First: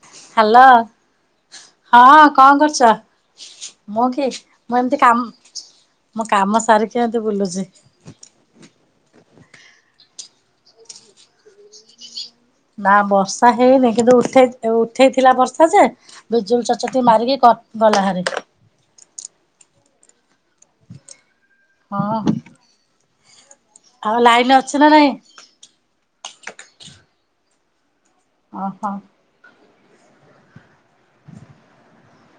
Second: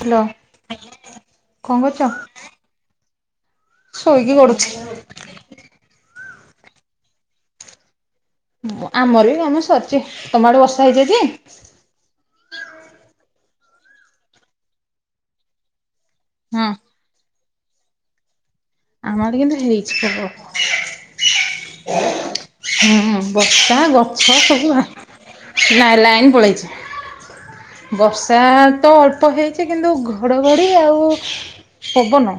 Hello hello କଣ କରୁଛ? ହଁ କଁ କରୁଚ? ମୁଁ କି ଶୋଇକି ଗଡୁଛି। ମୁଁ ଏମତି କା ମୁଁ କାମ ସାରିକି ଏନ୍ତି ବୁଲୁଚି। ମୋ ଆମର ବି କାମ ସରଚି। ତମ ଆଡେ ବର୍ଷା ହେଇଚି ଆଜି? ନାଁ ବର୍ଷା ହେଇନେଇ କିନ୍ତୁ ଉଠେଇ ଓ ଉଠେଇଥିଲା ବର୍ଷା ଯେ ହଁ ବିଜୁଳି ଚଚ ତି ମାରିକି କ ଗଲା ହାରି। ଆମ ଆଡ଼େ କିନ୍ତୁ ହେଇଚି ପବଳ। ହଁ। ହୁଁ ବର୍ଷା ଆଉ ଗଛ ଲାଇନ ସବୁ ଅଛି ଭା ନା ନାଇଁ? ଲା ଲାଇନ୍ ପଳେଇଚି। ବର୍ଷା ଓହୋ ତ ଅଳ୍ପ ହେ ଛି କିନ୍ତୁ ଘଡ଼ଘଡ଼ି ଆଉ ପବନ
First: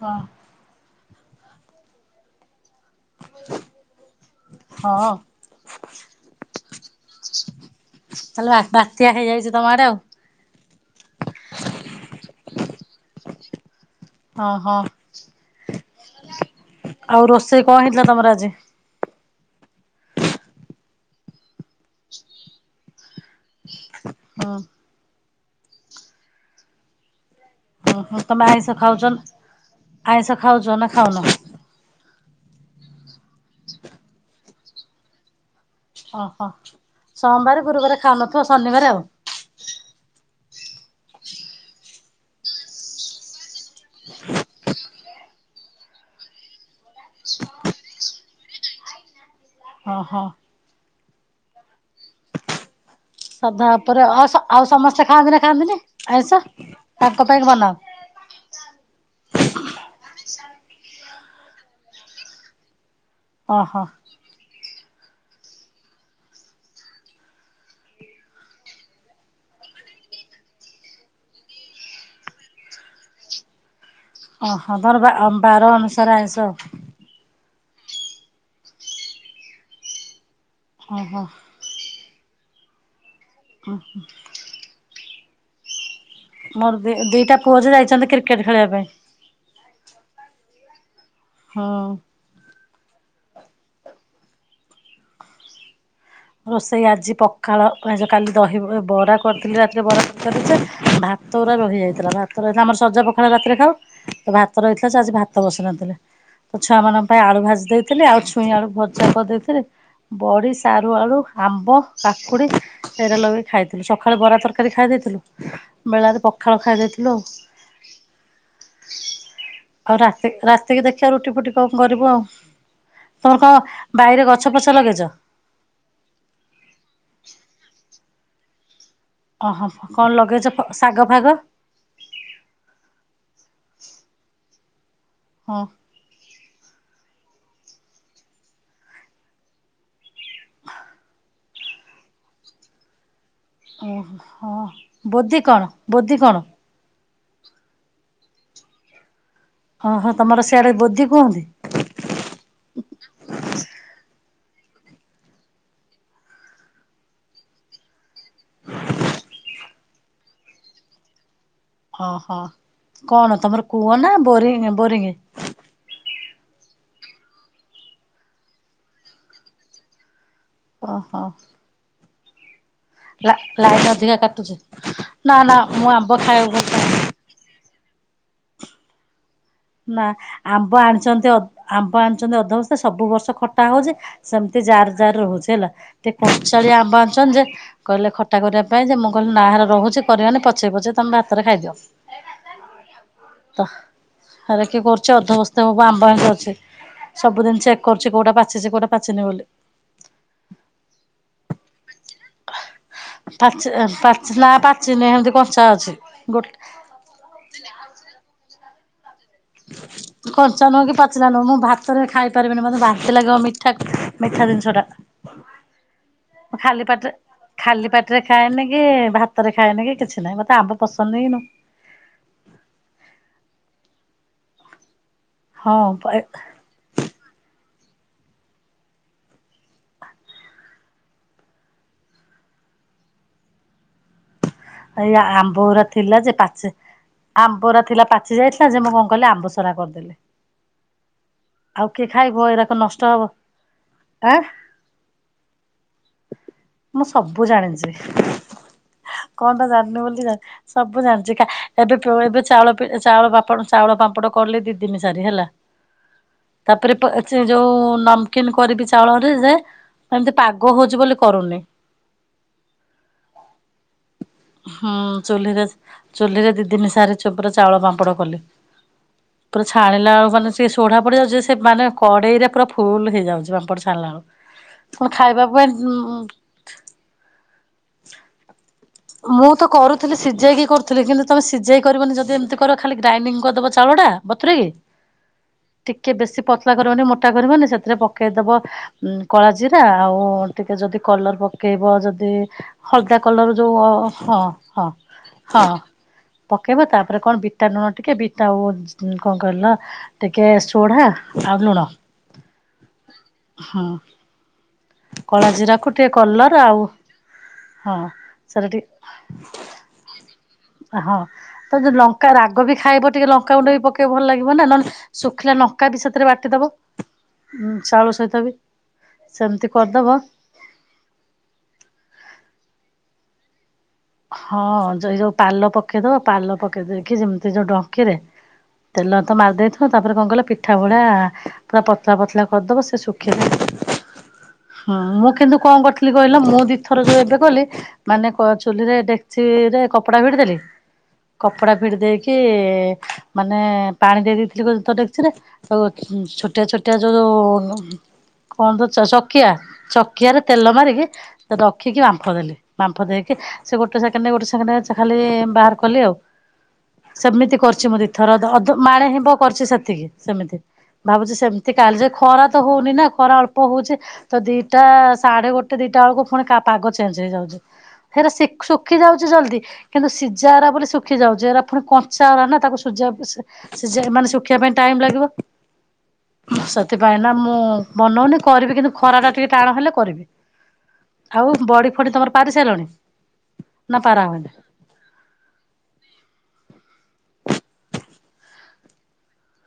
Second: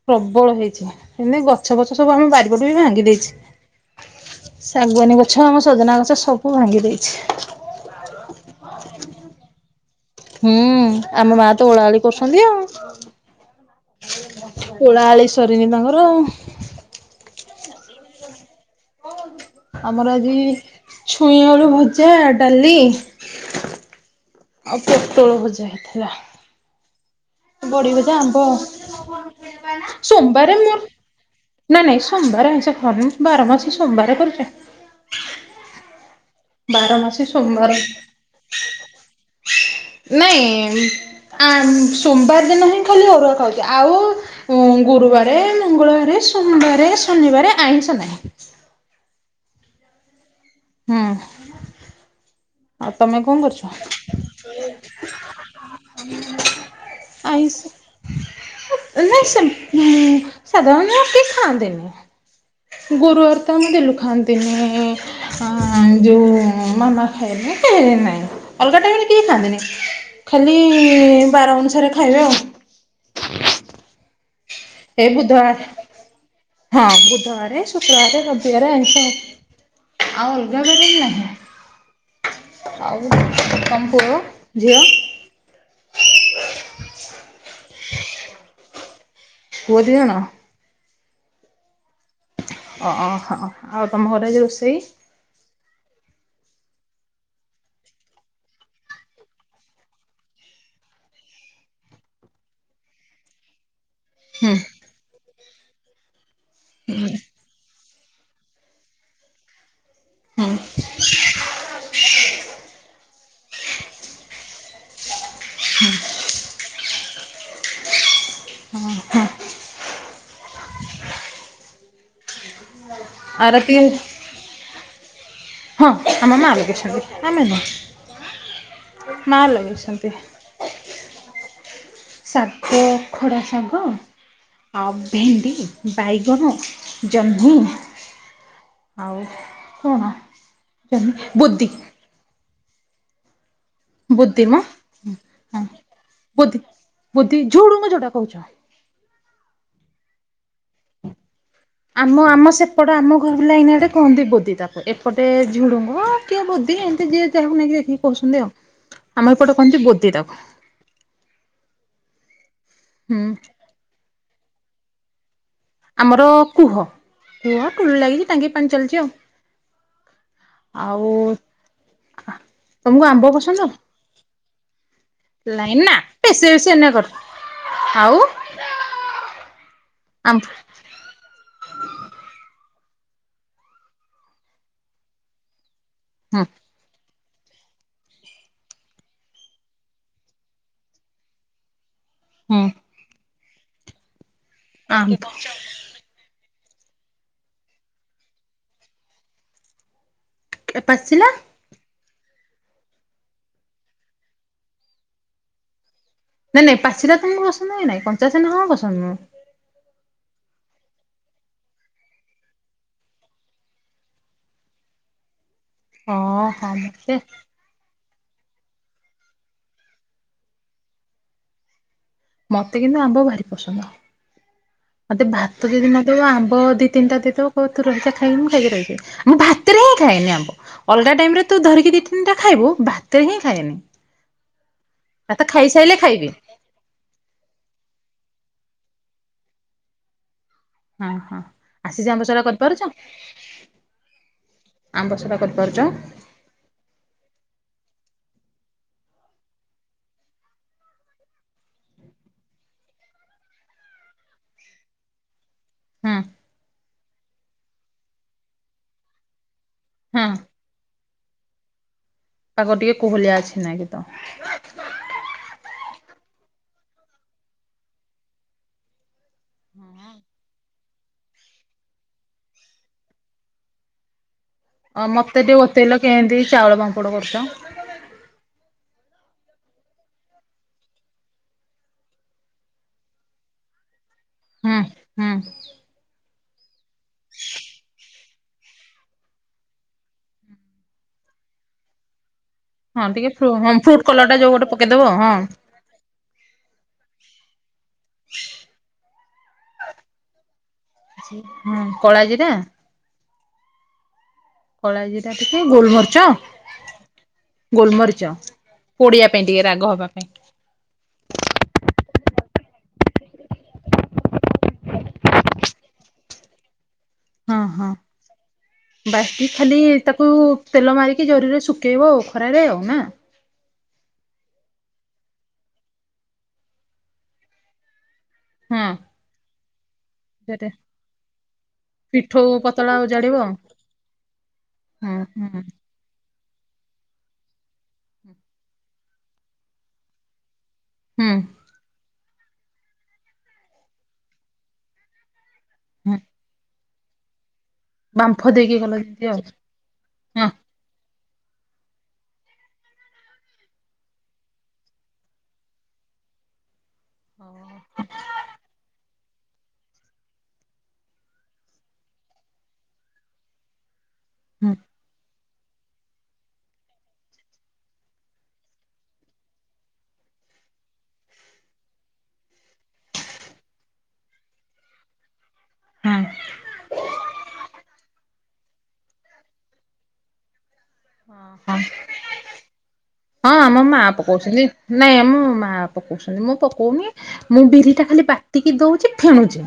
ହଁ ପ୍ରବଳ ହେଇଛି ହେନେ ଗଛ ଫଛ ସବୁ ଆମ ବାରିପଟୁ ବି ଭାଙ୍ଗି ଦେଇଛି ହଁ ଶାଗୁଆନୀ ଗଛ ଆମ ସଜନା ଗଛ ସବୁ ଭାଙ୍ଗି ଦେଇଛି। ତାଲେ ବା ବାତ୍ୟା ହେଇଯାଇଛି ତମ ଆଡ଼େ ଆଉ। ହୁଁ ଆମ ମା ତ ଓଳାଓଳି କରୁଛନ୍ତି ଆଉ। ହଁ ହଁ ଓଳାଓଳି ସରିନି ତାଙ୍କର। ଆଉ ରୋଷେଇ କଁ ହେଇଥିଲା ତମର ଆଜି? ଓ ଦୁ ଆମର ଆଜି ଛୁଇଁ ଆଳୁ ଭଜା, ଡାଲି ହଁ। ଆଉ ପୋଟଳ ଭଜା ହେଇଥିଲା। ବଡି ଭଜା ଓହୋ ଆମ୍ବ ତମେ ଆଇଁଷ ଖାଉଛ ଆଇଁଷ ସୋମବାରେ ଖାଉଛ ମୋର ନା ଖାଉନ? ନା ନାଇଁ ସୋମବାର ଆଇଁଷ [unintelligible] ବାରମାସ ସୋମବାରେ କରୁଚେ। ଓହୋ ବାରମାସୀ ସୋମବାରେ ସୋମବାର ଗୁରୁବାରେ ଖାଉନଥିବ ଶନିବାରେ ଆଉ ନାଇଁ ଆମ୍ ସୋମବାର ଦିନ ହିଁ ଖାଲି ଅରୁଆ ଖାଉଚି ଆଉ ଉଁ ଗୁରୁବାରେ ମଙ୍ଗଳବାରେ ସୋମବାରେ ଶନିବାରେ ଆଇଁସ ନାହିଁ। ଓହୋ ହୁଁ। ଆଉ ତମେ କଣ କରୁଚ? ସଧା ଉପରେ ଅସ ଆଉ ସମସ୍ତେ ଖାଆନ୍ତି ନା ଖାଆନ୍ତିନି ଆଇଁଷ ତାଙ୍କ ପାଇଁ ଆଇଁଷ ବନାଅ? ନାଇଁ ସେମ୍ ଉଁ ସାଧାରଣତ କେହି ଖାଆନ୍ତିନି। ଗୁରୁବାର ତ ଆମ ଓହୋ ଗେଲୁ ଖାଆନ୍ତିନି। ଆଁ ଯୋଉ ମାମା ଖାଇବେ ନାଇଁ ଅଲଗା ଟାଇମ ରେ କେହି ଖାଆନ୍ତିନି। ଖାଲି ବାର ଅନୁସାରେ ଖାଇବେ ଆଉ। ଓହ ଏ ବୁଧବାର ହଁ ବୁଧବାରେ ଶୁକ୍ରବାରେ ରବିବାରେ ଆଁଇସ ଆଉ ଅଲଗା ବାରେ ନାହିଁ ଓହୋ। ଆଉ ତମ ପୁଅ, ଝିଅ ମୋର ଦି ଦିଇଟା ପୁଅ ଯେ ଯାଇଚନ୍ତି କ୍ରିକେଟ ଖେଳିବା ପାଇଁ। ପୁଅ ଦି ଜଣ। ହଁ। ଓ ହ ଆଉ ତମ ଘରେ ଆଜି ରୋଷେଇ ରୋଷେଇ ଆଜି ପଖାଳ ଏ ଯୋ କାଲି ଦହି ବରା କରିଥିଲି ରାତିରେ ବରା [unintelligible] ଭାତ ଗୋରା ରହିଯାଇଥିଲା। ଭାତ ରହିଲେ ଆମର ସଜପଖାଳ ରାତିରେ ଖାଉ। [inaudible] ଭାତ ରହିଥିଲା ଯେ ଆଜି ଭାତ ବସି ନଥିଲେ। ଛୁଆ ମାନଙ୍କ ପାଇଁ ଆଳୁଭାଜି ଦେଇଥିଲି, ଆଉ ଛୁଁଇ ଆଳୁ ଭଜା କରିଦେଇଥିଲି। ହୁଁ ବଡି, ସାରୁ, ଆଳୁ ଆମ୍ବ କାକୁଡି [unintelligible] ଲଗେଇ ଖାଇଥିଲୁ ସଖାଳେ ବରା ତରକାରୀ ଖାଇଦେଇଥିଲୁ ବେଳାରେ ପଖାଳ ଖାଇ ଦେଇଥିଲ। ଲୋ ହଁ ହ ଆଉ ରାତି ରାତିକି ଦେଖିଆ ରୁଟିଫୁଟି କଣ କରିବୁଆଉ ତମର ଆଉ କ ରାତି ବାଇରେ ଗ ଛ ପଛ ଲଗେଇଚ ହଁ ଆମ [unintelligible] ଆମେ ନୁହଁ ମା ଓହୋ ଲଗେଇଛନ୍ତି କଣ ଲଗେଇଚ ଫ ଶାଗଫାଗ ଶାଗ ଖଡ଼ାଶାଗ ଆଉ ଭେଣ୍ଡି। ହଁ ବାଇଗଣ ଜହ୍ନି ଆଉ କଣ [unintelligible] ବୁଦି ଓ ବୋଦି ହଁ ମ ବୋଦି କଣ ବୋଦି କଣ? ବୁଦ୍ଧି ଝୁଂଡୁଙ୍ଗ ଯୋଉଟା କହୁଚ। ହଁ ହଁ ତମର ସିଆଡେ ବୋଧି କୁହନ୍ତି। ଆମ ଆମ ସେପଟ ଆମ ଘର ଲାଇନି ଆଡେ କୁହନ୍ତି ବୋଦିତାପ ଏପଟେ ଝୁଡ଼ୁଙ୍ଗ କିଏ ବୋଦି ଏମିତି ଯିଏ ଯାହାକୁ ନେଇକି ଦେଖିକି କହୁଛନ୍ତି ଆଉ ଆମ ଏପଟେ କହନ୍ତି ବୋଦି ତାକୁ ଓହୋ ହୁଁ କଣ ତମର କୂଅ ନା ବୋରି ବୋରିଙ୍ଗ? ଆମର କୁହ କୂହ ଟୁଳି ଲାଗିଚି ଟାଙ୍କି ପାଣି ଚାଲିଚି ଆଉ। ଓହୋ। ଆଉ ତମକୁ ଆମ୍ବ ଲା ପସନ୍ଦ ଲାଇନ ଅଧିକା କାଟୁଛି। ନା ଲାଇନ ମୁଁ ନା ଆମ୍ବ ବେଶୀ ଖାଇବାକୁ ଭଲ ବେଶୀ ପାଏ ଏନେ କର ଆଉ ନା ଆମ୍ବ ଆଣିଛନ୍ତି ଅ ଆମ୍ବ ଆଣିଛନ୍ତି ଅଧବସ୍ଥା। ସବୁବର୍ଷ ଖଟା ହଉଛି, ସେମିତି ଜାର ଜାର ରହୁଛି ହେଲା। ଟି ହୁଁ। ଚାଳିଆ ଆମ୍ବ ଆଣୁଛନ୍ତି ଯେ କହିଲେ ଖଟା କରିବା ପାଇଁ ଯେ ମୁଁ କହିଲି ନାହାରେ ରହୁଛି କରିବାନି ପଛେଇ ପଛେଇ ତମେ ଭାତରେ ଖାଇଦିଅ। ହୁଁ। ତ ହେରା କିଏ କରୁଛି ଆମ୍ବ ଅଧବସ୍ତା ହେବ ଆମ୍ବ ଆଣି ଅଛି। ସବୁଦିନ ଚେକ କରୁଛି କୋଉଟା ପାଚିଛି କୋଉଟା ପାଚିନି ବୋଲି। ଏ ପାଚିଲା ପାଚି ପାଚିଲା ନା ପାଚିନି ଏମିତି କଞ୍ଚା ଅଛି। ଗୋ ନାଇଁ ନାଇଁ ପାଚିଲା ତ ମୁ ପସନ୍ଦ ଏ ନାଇଁ। କଞ୍ଚା ସିନା ହ ପସନ୍ଦ ମୁଁ କଞ୍ଚା ନୁହଁ କି ପାଚିଲା ନୁହଁ ମୁଁ ଭାତରେ ଖାଇପାରିବିନି ମତେ ବାନ୍ତି ଲାଗିବ ମିଠା ମିଠା ଜିନିଷ ଟା। ହଁ ମୁଁ ହଁ ଖାଲି ପାଟିରେ ସେ ଖାଲି ପାଟିରେ ଖାଏନି କି ଭାତରେ ଖାଏନି କି କିଛିନାହିଁ। ମତେ ଆମ୍ବ ପସନ୍ଦ ନୁହେଁ କି ମତେ କିନ୍ତୁ ଆମ୍ବ ଭାରି ପସନ୍ଦ। ମତେ ଭାତ ଯଦି ହଁ ନଦବ ଆମ୍ବ ଦି ତିନିଟା ଦେଇଦବ ହଉ ତୁ ରହିଯା ଖାଇ ମୁଁ ଖାଇକି ରହିଚେ। ମୁଁ ଭାତରେ ହିଁ ଖାଏନି ଆମ୍ୱ। ଅଲଗା ଟାଇମରେ ତୁ ଧରିକି ଦି ତିନିଟା ଖାଇବୁ ଭାତରେ ହିଁ ଖାଏନି। ଏଇ ଭାତ ଆମ୍ବଓରା ଖାଇସାରିଲେ ଖାଇବି ଥିଲାଯେ ପାଚେ ଆମ୍ବରା ଥିଲା ପାଚି ଯାଇଥିଲା ଯେ ମୁଁ କଣ କଲି ଆମ୍ବସୋରା କରିଦେଲି। ହଁ ହଁ ଆଉ କିଏ ଆସିଛି ଖାଇବ ଆମ୍ବସରା ଏରାକ କରିପାରୁଛ? ନଷ୍ଟ ହବ ଆଁ ଆମ୍ବସୋରା କରିପାରୁଛ? ମୁଁ ସବୁ ଜାଣିଛି। କଣଟା ଜାଣିନୁ ବୋଲି କ ସବୁ ଜାଣିଚି କା ଏବେ ଏବେ ଚାଉଳ ପି ଚାଉଳ ପାପ ଚାଉଳ ପାମ୍ପଡ଼ କଲି ଦି ଦିନି ସାରି ହେଲା। ହୁଁ ତାପରେ ପ ଯୋଉ ନମକିନ୍ କରିବି ଚାଉଳରେ ଯେ ହଁ ଏମିତି ପାଗ ହଉଛି ବୋଲି କରୁନି। ପାଗ ଟିକେ କହୁଲିଆ ଅଛି ନାଇଁ କି ତ। ହୁଁ ଚୁଲିରେ ଚୁଲିରେ ଦି ଦିନି ସାରି ପୁରା ଚାଉଳ ପାମ୍ପଡ କଲି। ପୁରା ଛାଣିଲା ବେଳୁ ମାନେ ପୋଢା ପଡି ଯାଉଛି। ସେ ମାନେ କଡେଇରେ ପୁରା ଫୁଲ ହେଇଯାଉଛି ପାମ୍ପଡ ଛାଣିଲାଳକୁ। ଅ ମତେ ଟିକେ ବତେଇଲ କେନ୍ତି ଚାଉଳ ପାମ୍ପଡ କରୁଛ? ମୁଁ ତ କରୁଥିଲି ସିଝେଇକି କରୁଥିଲି କିନ୍ତୁ ତମେ ସିଝେଇ କରିବନି ଯଦି ଏମିତି କରିବ ଖାଲି ଗ୍ରାଇଣ୍ଡିଙ୍ଗ କରିଦବ ଚାଉଳଟା। ବତୁରେଇକି ହୁଁ ହୁଁ। ଟିକେ ବେଶୀ ପତଲା କରିବନି ମୋଟା କରିବନି ସେଥିରେ ପକେଇଦବ ଉ କଳାଜିରା ଆଉ ଟିକେ ଯଦି କଲର ପକେଇବ ଯଦି ହଁ ହଳଦା ଟିକେ ଫ୍ରୁ କଲର ହଁ ଯୋଉ ଫ୍ରୁଟ୍ କଲର ଟା ହଁ ଯୋଉ ଗୋଟେ ହଁ ପକେଇଦବ ହଁ। ପକେଇବ ତାପରେ କଣ ବିଟାଲୁଣ ଟିକେ ବିଟା କଣ କହିଲ ଟିକେ ସୋଢା ଆଉ ହଁ ଲୁଣ କଳା ଜିରା ହୁଁ। କଳା ଜିରା ଟିକେ କଳାଜିରା କୁ ଟିକେ ଗୋଲମରିଚ କଲର ଆଉ ହଁ। ଗୋଲମରିଚ ସେରାଟି ପୋଡିବା ପାଇଁ ଟିକେ ରାଗ ହବା ପାଇଁ ହଁ। ତ ଯି ଲଙ୍କା ରାଗ ବି ଖାଇବ ଟିକେ ଲଙ୍କାଉଣ୍ଡ ବି ପକେଇବ ଭଲ ଲାଗିବ ନା ନହଲେ ଶୁଖିଲା ନଙ୍କା ବି ସେଥିରେ ବାଟିଦବ। ହଁ ଉଁ ହଁ। ଚାଉଳ ସହିତ ବି ବାଟି ସେମତି ଖାଲି କରିଦବ ତାକୁ ତେଲ ମାରିକି ଜରିରେ ଶୁକେଇବ ଆଉ ଖରାରେ ଆଉ ନା। ହଁ ଯଇ ଯୋଉ ପାଲ ପକେଇଦବ ପାଲ ପକେଇ ଦେଇକି ଯେମିତି ଯୋଉ ଡଙ୍କିରେ ହଁ ତେଲ ତ ମାର ଦେଇଥି ବ ତାପରେ କଣ କହିଲ ସେଟା ପିଠା ଭଳା ପୁରା ପତଲା ପତଲା ପିଠଉ କରିଦବ ପତଳା ସେ ଓଜାଡିବ ଶୁଖେଇଦ ହଁ ହୁଁ ମୁଁ ହୁଁ କିନ୍ତୁ କଣ କରଥିଲି କହିଲ ମୁଁ ଦି ଥର ଯୋଉ ଏବେ କଲି ମାନେ କ ଚୁଲିରେ ଡେକ୍ଚି ରେ କପଡା ଭିଡି ଦେଲି ହୁଁ କପଡା ଭିଡି ଦେଇକି ମାନେ ପାଣି ଦେଇ ଦେଇେଇଥିଲି ବହୁତ୍ ଡେକିଚିରେ ଆଉ ହୁଁ ଛୋଟିଆ ଛୋଟିଆ ଯୋଉ ଯୋଉ ବାମ୍ଫ କଣ ଦେଇକି କଲ ଦଉଚ ଯେମିତି ଆଉ ଚକିଆ ଚକିଆରେ ହଁ ତେଲ ମାରିକି ରଖିକି ବାମ୍ଫ ଦେଲି ବାମ୍ଫ ଦେଇକି ସେ ଗୋଟେ ସେକେଣ୍ଡେ ଗୋଟେ ସେକେଣ୍ଡେ ଖାଲି ବାହାର କଲି ଆଉ। ସେମିତି କରିଛି ମୁଁ ଦି ଥର ଅଧେ ମାଣେ ହବ କରିଛି ସେତିକି। ସେମିତି ଭାବୁଛି ସେମତି କାଲି ଯେ ଖରା ତ ହଉନି ନା ଖରା ଅଳ୍ପ ହଉଛି। ତ ହୁଁ ଦିଟା ସାଢେ ଗୋଟେ ଦିଟା ବେଳକୁ ପୁଣି ପାଗ ଚେଞ୍ଜ ହେଇଯାଉଛି ଫେର୍ ସି ଶୁଖି ଯାଉଛି ଜଲ୍ଦି କିନ୍ତୁ ସିଝା ଗୁରା ବୋଲି ଶୁଖି ଯାଉଛି ଏରା ପୁଣି କଞ୍ଚା ଗୁରା ନା ତାକୁ ସିଝାକୁ ସିଝେଇ ମାନେ ଶୁଖିବା ପାଇଁ ଟାଇମ ଲାଗିବ। ହଁ। ସେଥିପାଇଁ ନା ମୁଁ ବନଉନି କରିବି କିନ୍ତୁ ଖରା ଟା ଟିକେ ଟାଣ ହେଲେ କରିବି। ଆଉ ଓହୋ ବଡି ଫଡି ତମର ପାରି ସାରିଲଣି ହଁ ଆମ ନା ମା ପାରା ହଉନି ପକଉଛନ୍ତି। ନାଇଁ ମୋ ମା ପକଉଛନ୍ତି ମୁଁ ପକଉନି ମୁଁ ବିରି ଟା ଖାଲି ବାଟିକି ଦଉଛି ଫେଣୁଛି।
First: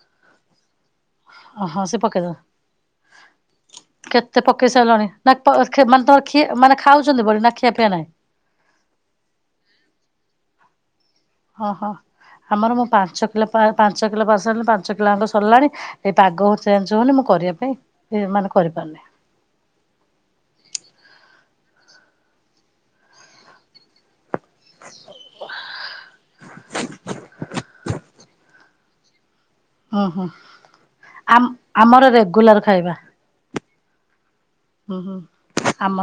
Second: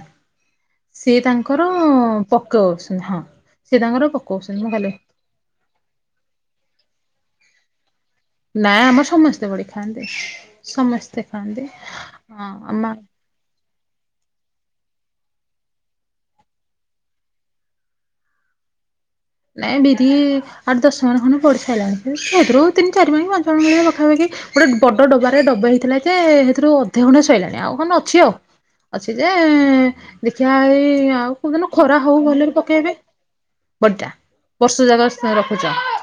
ସିଏ ତାଙ୍କର ଓହୋ ସେ ପକେଇଦବ। ପୋକଉଛି ହଁ ସିଏ ତାଙ୍କର କେତେ ପୋକଛନ୍ତି ପକେଇ ମୁଁ ଗଲେ ସାରିଲଣି ନା ତ ମାନେ ତୋର ଖିଏ ମାନେ ଖାଉଛନ୍ତି ବୋଲି ନା ଖିଆ ପିଆ ନାଇଁ। ନା ଆମ ସମସ୍ତେ ବଢି ଖାଆନ୍ତି ସମସ୍ତେ ଖାଆନ୍ତି ହଁ ହଁ। ଆମର ମୁଁ ଆମ ପାଞ୍ଚ ପାଞ୍ଚ କିଲୋ ପସାରିଲି ପାଞ୍ଚ କିଲୋ ଆଙ୍କ ସରିଲାଣି ଏଇ ପାଗ ହ ଚେଞ୍ଜ ହଉନି ମୁଁ କରିବା ପାଇଁ ହେ ମାନେ କରିପାରୁନି। ନାଇଁ ବିରି ଆଠ ଦଶ ଗଅଣି ଖଣ୍ଡେ ପଡି ସାରିଲାଣି ସେଥିରୁ ତିନ ଚାରି ଗଣି ପାଞ୍ଚ ଗଣି ଭଳିଆ ପାଖାପାଖି ଗୋଟେ ବଡ ଡବାରେ ଡବା ହେଇଥିଲା ଯେ ସେଥିରୁ ଅଧେ ଖଣ୍ଡେ ସଇଲାଣି ଆଉ କଣ ଅଛି ଆଉ। ଅଛି ଯେ ହୁଁ ହୁଁ। ଦେଖିବା ଏଇ ଆଉ ଆମ କୋଦିନୁ ଖରା ଆମର ହଉ ଭଲରେ ରେଗୁଲାର ଖାଇବା ପକେଇବେ। ହୁଁ ହୁଁ। [unintelligible] ଆମ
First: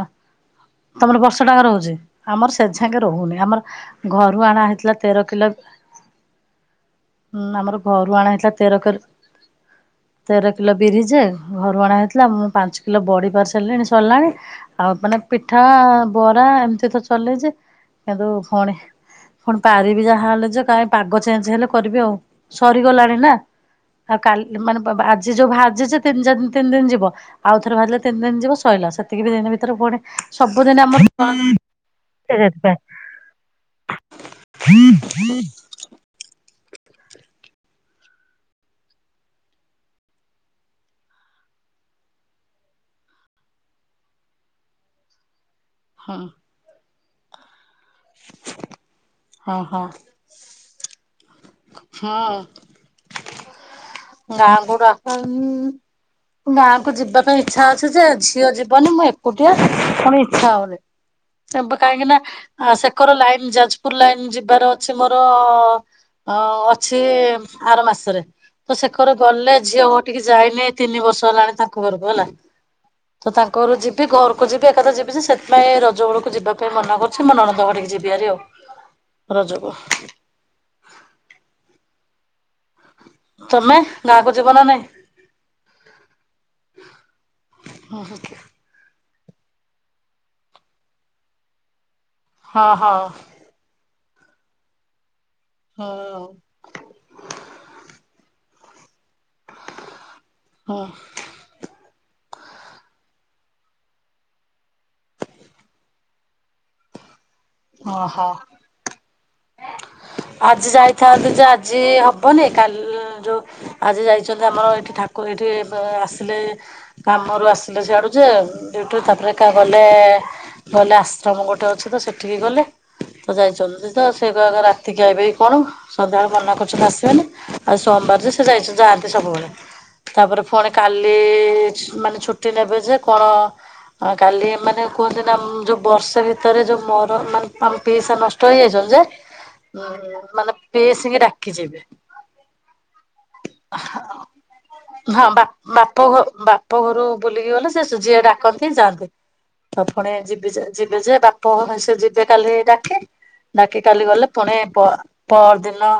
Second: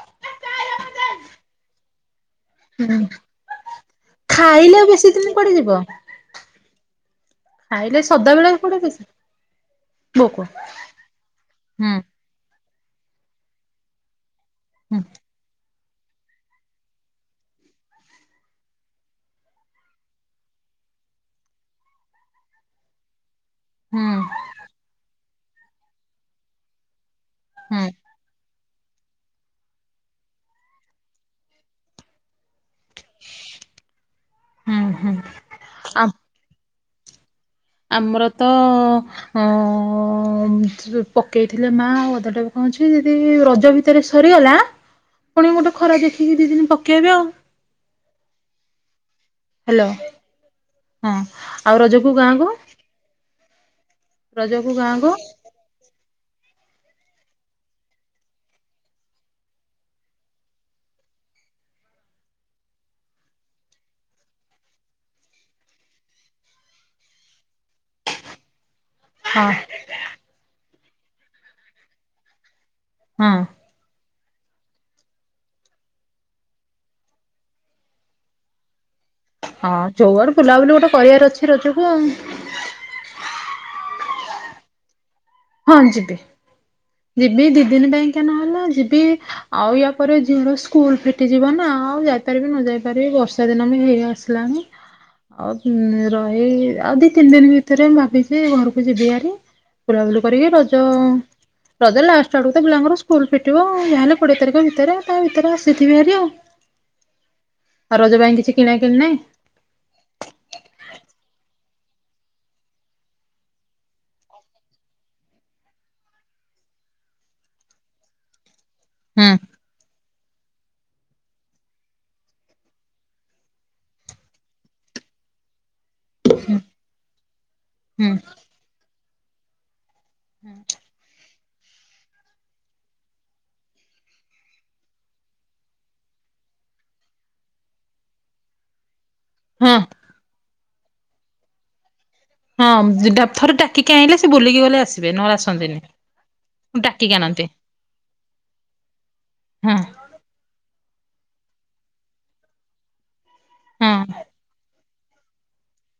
ତମର ବର୍ଷ ଟାକ ଯାକ ରହୁଛି ଆମର ସେ ଝାଙ୍କେ ହୁଁ ରହୁନି ଆମର ଘରୁ ଆଣା ଖାଇଲେ ଆଉ ହେଥିଲା ବେଶୀ ତେର ଦିନ କୁଆଡେ ଯିବ। କିିଲୋମ। ହୁଁ ଆମର ଖାଇଲେ ଘରୁ ଆଣା ସଦାବେଳେ ହେଇଥିଲା କୁଆଡେ ତେର ବେଶୀ କିଲୋ ବୋଉ କୁହ। ତେର କିଲୋ ବିରି ଯେ ଘରୁ ଅଣା ହୁଁ ହେଇଥିଲା ମୁଁ ପାଞ୍ଚକିଲୋ କିଲୋ ବଡ଼ି ପାରିସାରିଲିଣି ସରିଲାଣି ଆଉ ହୁଁ ମାନେ ପିଠା ବରା ଏମିତି ତ ଚଲେଇଛି କିନ୍ତୁ ପୁଣି ପୁଣି ପାରିବି ଯାହା ହେଲେ ଯେ କାହିଁ ପାଗ ଚେଞ୍ଜ ହେଲେ କରିବି ଆଉ ସରିଗଲାଣି ନା। ହୁଁ ଆଉ କାଲି ମାନେ ଆଜି ଯୋଉ ଭାଜିଛି ତିନି ତିନି ଦିନ ଯିବ ଆଉ ଥରେ ହୁଁ ଭାଜିଲେ ତିନି ଦିନ ଯିବ ସଇଲା ସେତିକି ବି ଦିନ ଭିତରେ ପୁଣି ସବୁଦିନ ଆମର [unintelligible] [inaudible] ହୁଁ [inaudible] ଆ ଆମର ତ ଅ ପଠେଇଥିଲେ ମା ଆଉ ଅଧ ଦବାଏ କଣ ଅଛି ଯଦି ରଜ ଭିତରେ ଭିତରେ ସରିଗଲା ପୁଣି ଗୋଟେ ଖରା ହଁ ଦେଖିକି ଦି ଦିନ ପକେଇବେ ଆଉ। [inaudible] ହଁ ହ୍ୟାଲୋ ହଁ ଆଉ ରଜକୁ ଗାଁ କୁ ଗାଁ କୁ ଗାଁକୁ ଆସ [inaudible] ଗାଁ କୁ ଯିବା ପାଇଁ ଇଚ୍ଛା ଅଛି ଯେ ଝିଅ ଯିବନି ମୁଁ ଏକୁଟିଆ ପୁଣି ଇଚ୍ଛା ହଉନି କାହିଁକି ନା ସେକର ଲାଇନ ଯାଜପୁର ଲାଇନ ଯିବାର ଅଛି ମୋର ଅଁ ଅଛି ଆର ମାସରେ ତ ସେକର ହଁ ଗଲେ ଝିଅ ଘର ଟିକେ ଯାଇନି ତିନି ବର୍ଷ ହେଲାଣି ତାଙ୍କ ଘରକୁ ହେଲା ତ ହଁ ତାଙ୍କ ଘରକୁ ଯି ବି ଘରକୁ ଯିବି ଏକାଥରେ ଯିବି ଯେ ସେଥିପାଇଁ ରଜବେଳକୁ ଯିବା ପାଇଁ ମନା କରୁଛି ମୋ ନଣନ୍ଦ ହଟିକି ଯିବିହାରି ଆଉ ରଜକୁ ହଁ ଯୋଉଆଡେ ବୁଲାବୁଲି ଗୋଟେ କରିବାର ଅଛି ରଜକୁ ଆଉ ତମେ ଗାଁକୁ ଯିବ ନା ନାଇଁ ହଁ ଯିବି ଯିବି ଦି ଦିନ ପାଇଁକା ନହେଲେ ଯିବି ଆଉ ୟା ପରେ ଝିଅର ସ୍କୁଲ ଫିଟିଯିବ ନା ଆଉ ଯାଇପାରିବି ନ ହଁ ଯାଇ ହଁ ପାରିବି ବ ର୍ଷା ଦିନ ବି ହେଇ ଆସିଲାଣି ଆଉ ରହି ଆଉ ଦି ତିନି ଦିନ ଭି ତରେ ମୁଁ ଭାବିଛି ଘରକୁ ଯିବି ହାରି ବୁଲାବୁଲି କରିକି ରଜ ହଁ ରଜ ଲାଷ୍ଟ ଆଡକୁ ତ ପିଲାଙ୍କର ସ୍କୁଲ ଫିଟିବ ଯାହାହେଲେ କୋଡିଏ ତାରିଖ ଭିତରେ ତା ଭିତରେ ଆସିଥିବି ହାରି ଆଉ ଆଉ ହଁ ରଜ ହଁ ପାଇଁ କିଛି କିଣାକିଣିି ନାହିଁ ଆଜି ଯାଇଥାନ୍ତୁ ଯେ ଆଜି ହବନି କାଲି ଯୋଉ ଆଜି ଯାଇଛନ୍ତି ଆମର ଏଇଠି ଠାକୁ ଏଇଠି ଆସିଲେ କାମରୁ ଆସିଲେ ସିଆଡୁ ଯେ ଏଠୁ ହୁଁ ତାପରେ ଏକା ଗଲେ ଗଲେ ଆଶ୍ରମ ଗୋଟେ ଅଛି ତ ସେଠିକି ଗଲେ ତ ଯାଇଛନ୍ତି ତ ସେଗୁଡାକ ରାତିକି ଆଇବେ କଣ ସଦାବେଳେ ମନା କରୁଛନ୍ତି ଆସିବେନି ଆଉ ହୁଁ ସୋମବାର ସେ ଯାଇଛ ଯାଆନ୍ତି ସବୁବେଳେ ତାପରେ ପୁଣି କାଲି ଛୁ ମାନେ ଛୁଟି ନେବେ ଯେ କଣ ହଁ କାଲି ଏ ମାନେ କୁହନ୍ତି ନା ଯୋଉ ବର୍ଷେ ଭିତରେ ଯୋଉ ମର ମାନେ ଆମ ପିଇସା ନଷ୍ଟ ହେଇଯାଇଛନ୍ତି ହଁ। ଯେ ମାନେ ପିଇସି ଙ୍କି ଡାକି ଯିବେ ହଁ ଥରେ ଡାକିକି ଆଣିଲେ ସେ ବୁଲିକି ଗଲେ ଆସିବେ ନହେଲେ ଆସନ୍ତିନି ପ ଘରୁ ଡାକିକି ଆଣନ୍ତି। ବୁଲିକି ଗଲେ ସେ ସୁଝିଆ ଡାକନ୍ତିି ଯାଆନ୍ତି ହଁ ଫୁଣି ଯିବି ଯିବେ ଯେ ବାପ ଘରେ ସେ ଯିବେ କାଲି ଡାକି ଡାକି ହଁ କାଲି ଗଲେ ପୁଣି ପ ପର ଦିନ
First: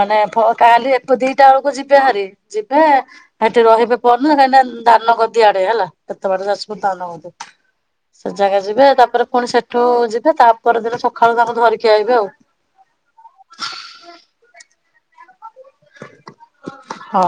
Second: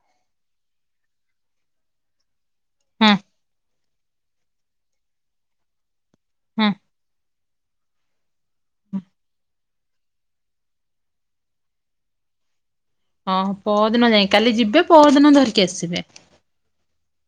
ମାନେ କାଲି ଏକ ଦିଟା ବେଳକୁ ଯିବେ ହାରି ଯିବେ ହଁ ସେଠି ରହିବେ ପର ନ କାହିଁକିନା ଦାନ ଗଦିଆଡେ ହେଲା ଏତେ ବାଟ ହଁ ଯାଜପୁର ଟାଉନ ବୋଧେ ସେ ଜାଗା ଯିବେ ତାପରେ ପୁଣି ସେଠୁ ଯିବେ ତା ପରଦିନ ସକାଳୁ ତାଙ୍କୁ ଧରିକି ଆଇବେ ଆଉ ହଁ ପହର ଦିନ ଯାଇ କାଲି ଯିବେ ପହର ଦିନ ଧରିକି ଆସିବେ ହଁ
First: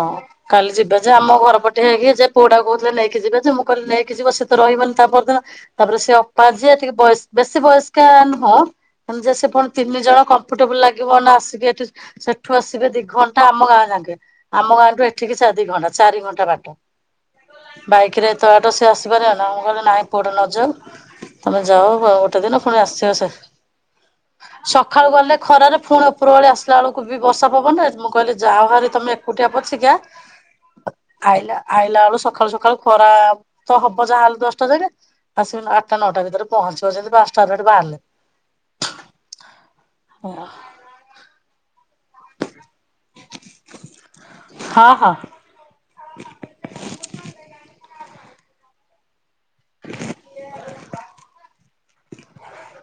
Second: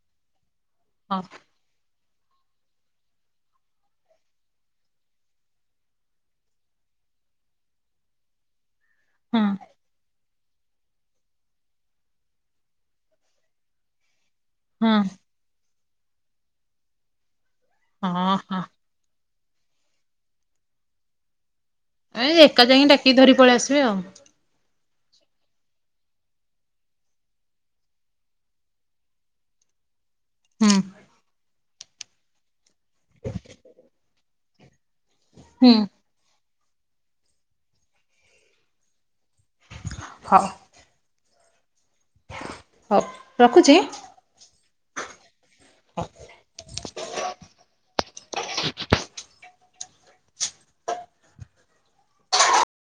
କାଲି ଯିବେ ଯେ ହଁ ଆମ ଘର ପ ଟେ ହେଇକି ସେ ପୁଅଟା କୁ କହୁଥିଲେ ନେଇକି ଯିବେ ଯେ ମୁଁ କହିଲି ନେଇକି ଯିବ ସେ ତ ରହିବନି ତା ପରଦିନ ତାପରେ ସେ ଅପା ଯିଏ ଟିକେ ବୟସ ବେଶୀ ବୟସ୍କା ନୁହଁ ଯେ ହଁ ସେ ପୁଣି ତିନି ଜଣ କମ୍ଫର୍ଟେବୁଲ ଲାଗିବ ନା ଆସିବେ ଏଠି ସେଠୁ ଆସିବେ ଦି ଘ ତ ଆମ ଗାଁ ଯାକେ ଆମ ହଁ ଗାଁଠୁ ଏଠିକି ଚାରି ଘଣ୍ଟା ଚାରି ଘଣ୍ଟା ବାଟ ବାଇକ ରେ ହଁ ଏତେ ହଁ ବାଟ ସେ ଆସିପାରିବେ ନା ମୁଁ କହିଲି ନାଇଁ ପୁଆଟା ନ ଯାଉ ତମେ ଯାଅ ଏ ଗୋଟେ ଏକା ଦିନ ପୁଣି ଯାଇକି ଆସିିବ ଡାକିକି ସେ ଧରି ପଳେଇ ଆସିବେ ଆଉ ସକାଳୁ ଗଲେ ଖରାରେ ପୁଣି ଉପର ବଳି ଆସିଲା ବେଳକୁ ବି ବର୍ଷା ପବନ କହିଲେ ଯା ହାରି ତମେ ଏକୁଟିଆ ପଛିକା ହୁଁ ଆଇଲା ଆଇଲା ବେଳୁ ସକାଳୁ ସକାଳୁ ଖରା ତ ହବ ଯାହାହେଲେ ଦଶଟା ଯାଏକେ ଆସିବି ହୁଁ। ଆଠଟା ନଅଟା ଭିତରେ। ପହଞ୍ଚିବ ଯଦି ପାଞ୍ଚଟାରୁ ଏଠୁ ହଉ ବାହାରିଲେ। ହଉ ରଖୁଛି। ହଁ ହଁ। ହ। [inaudible]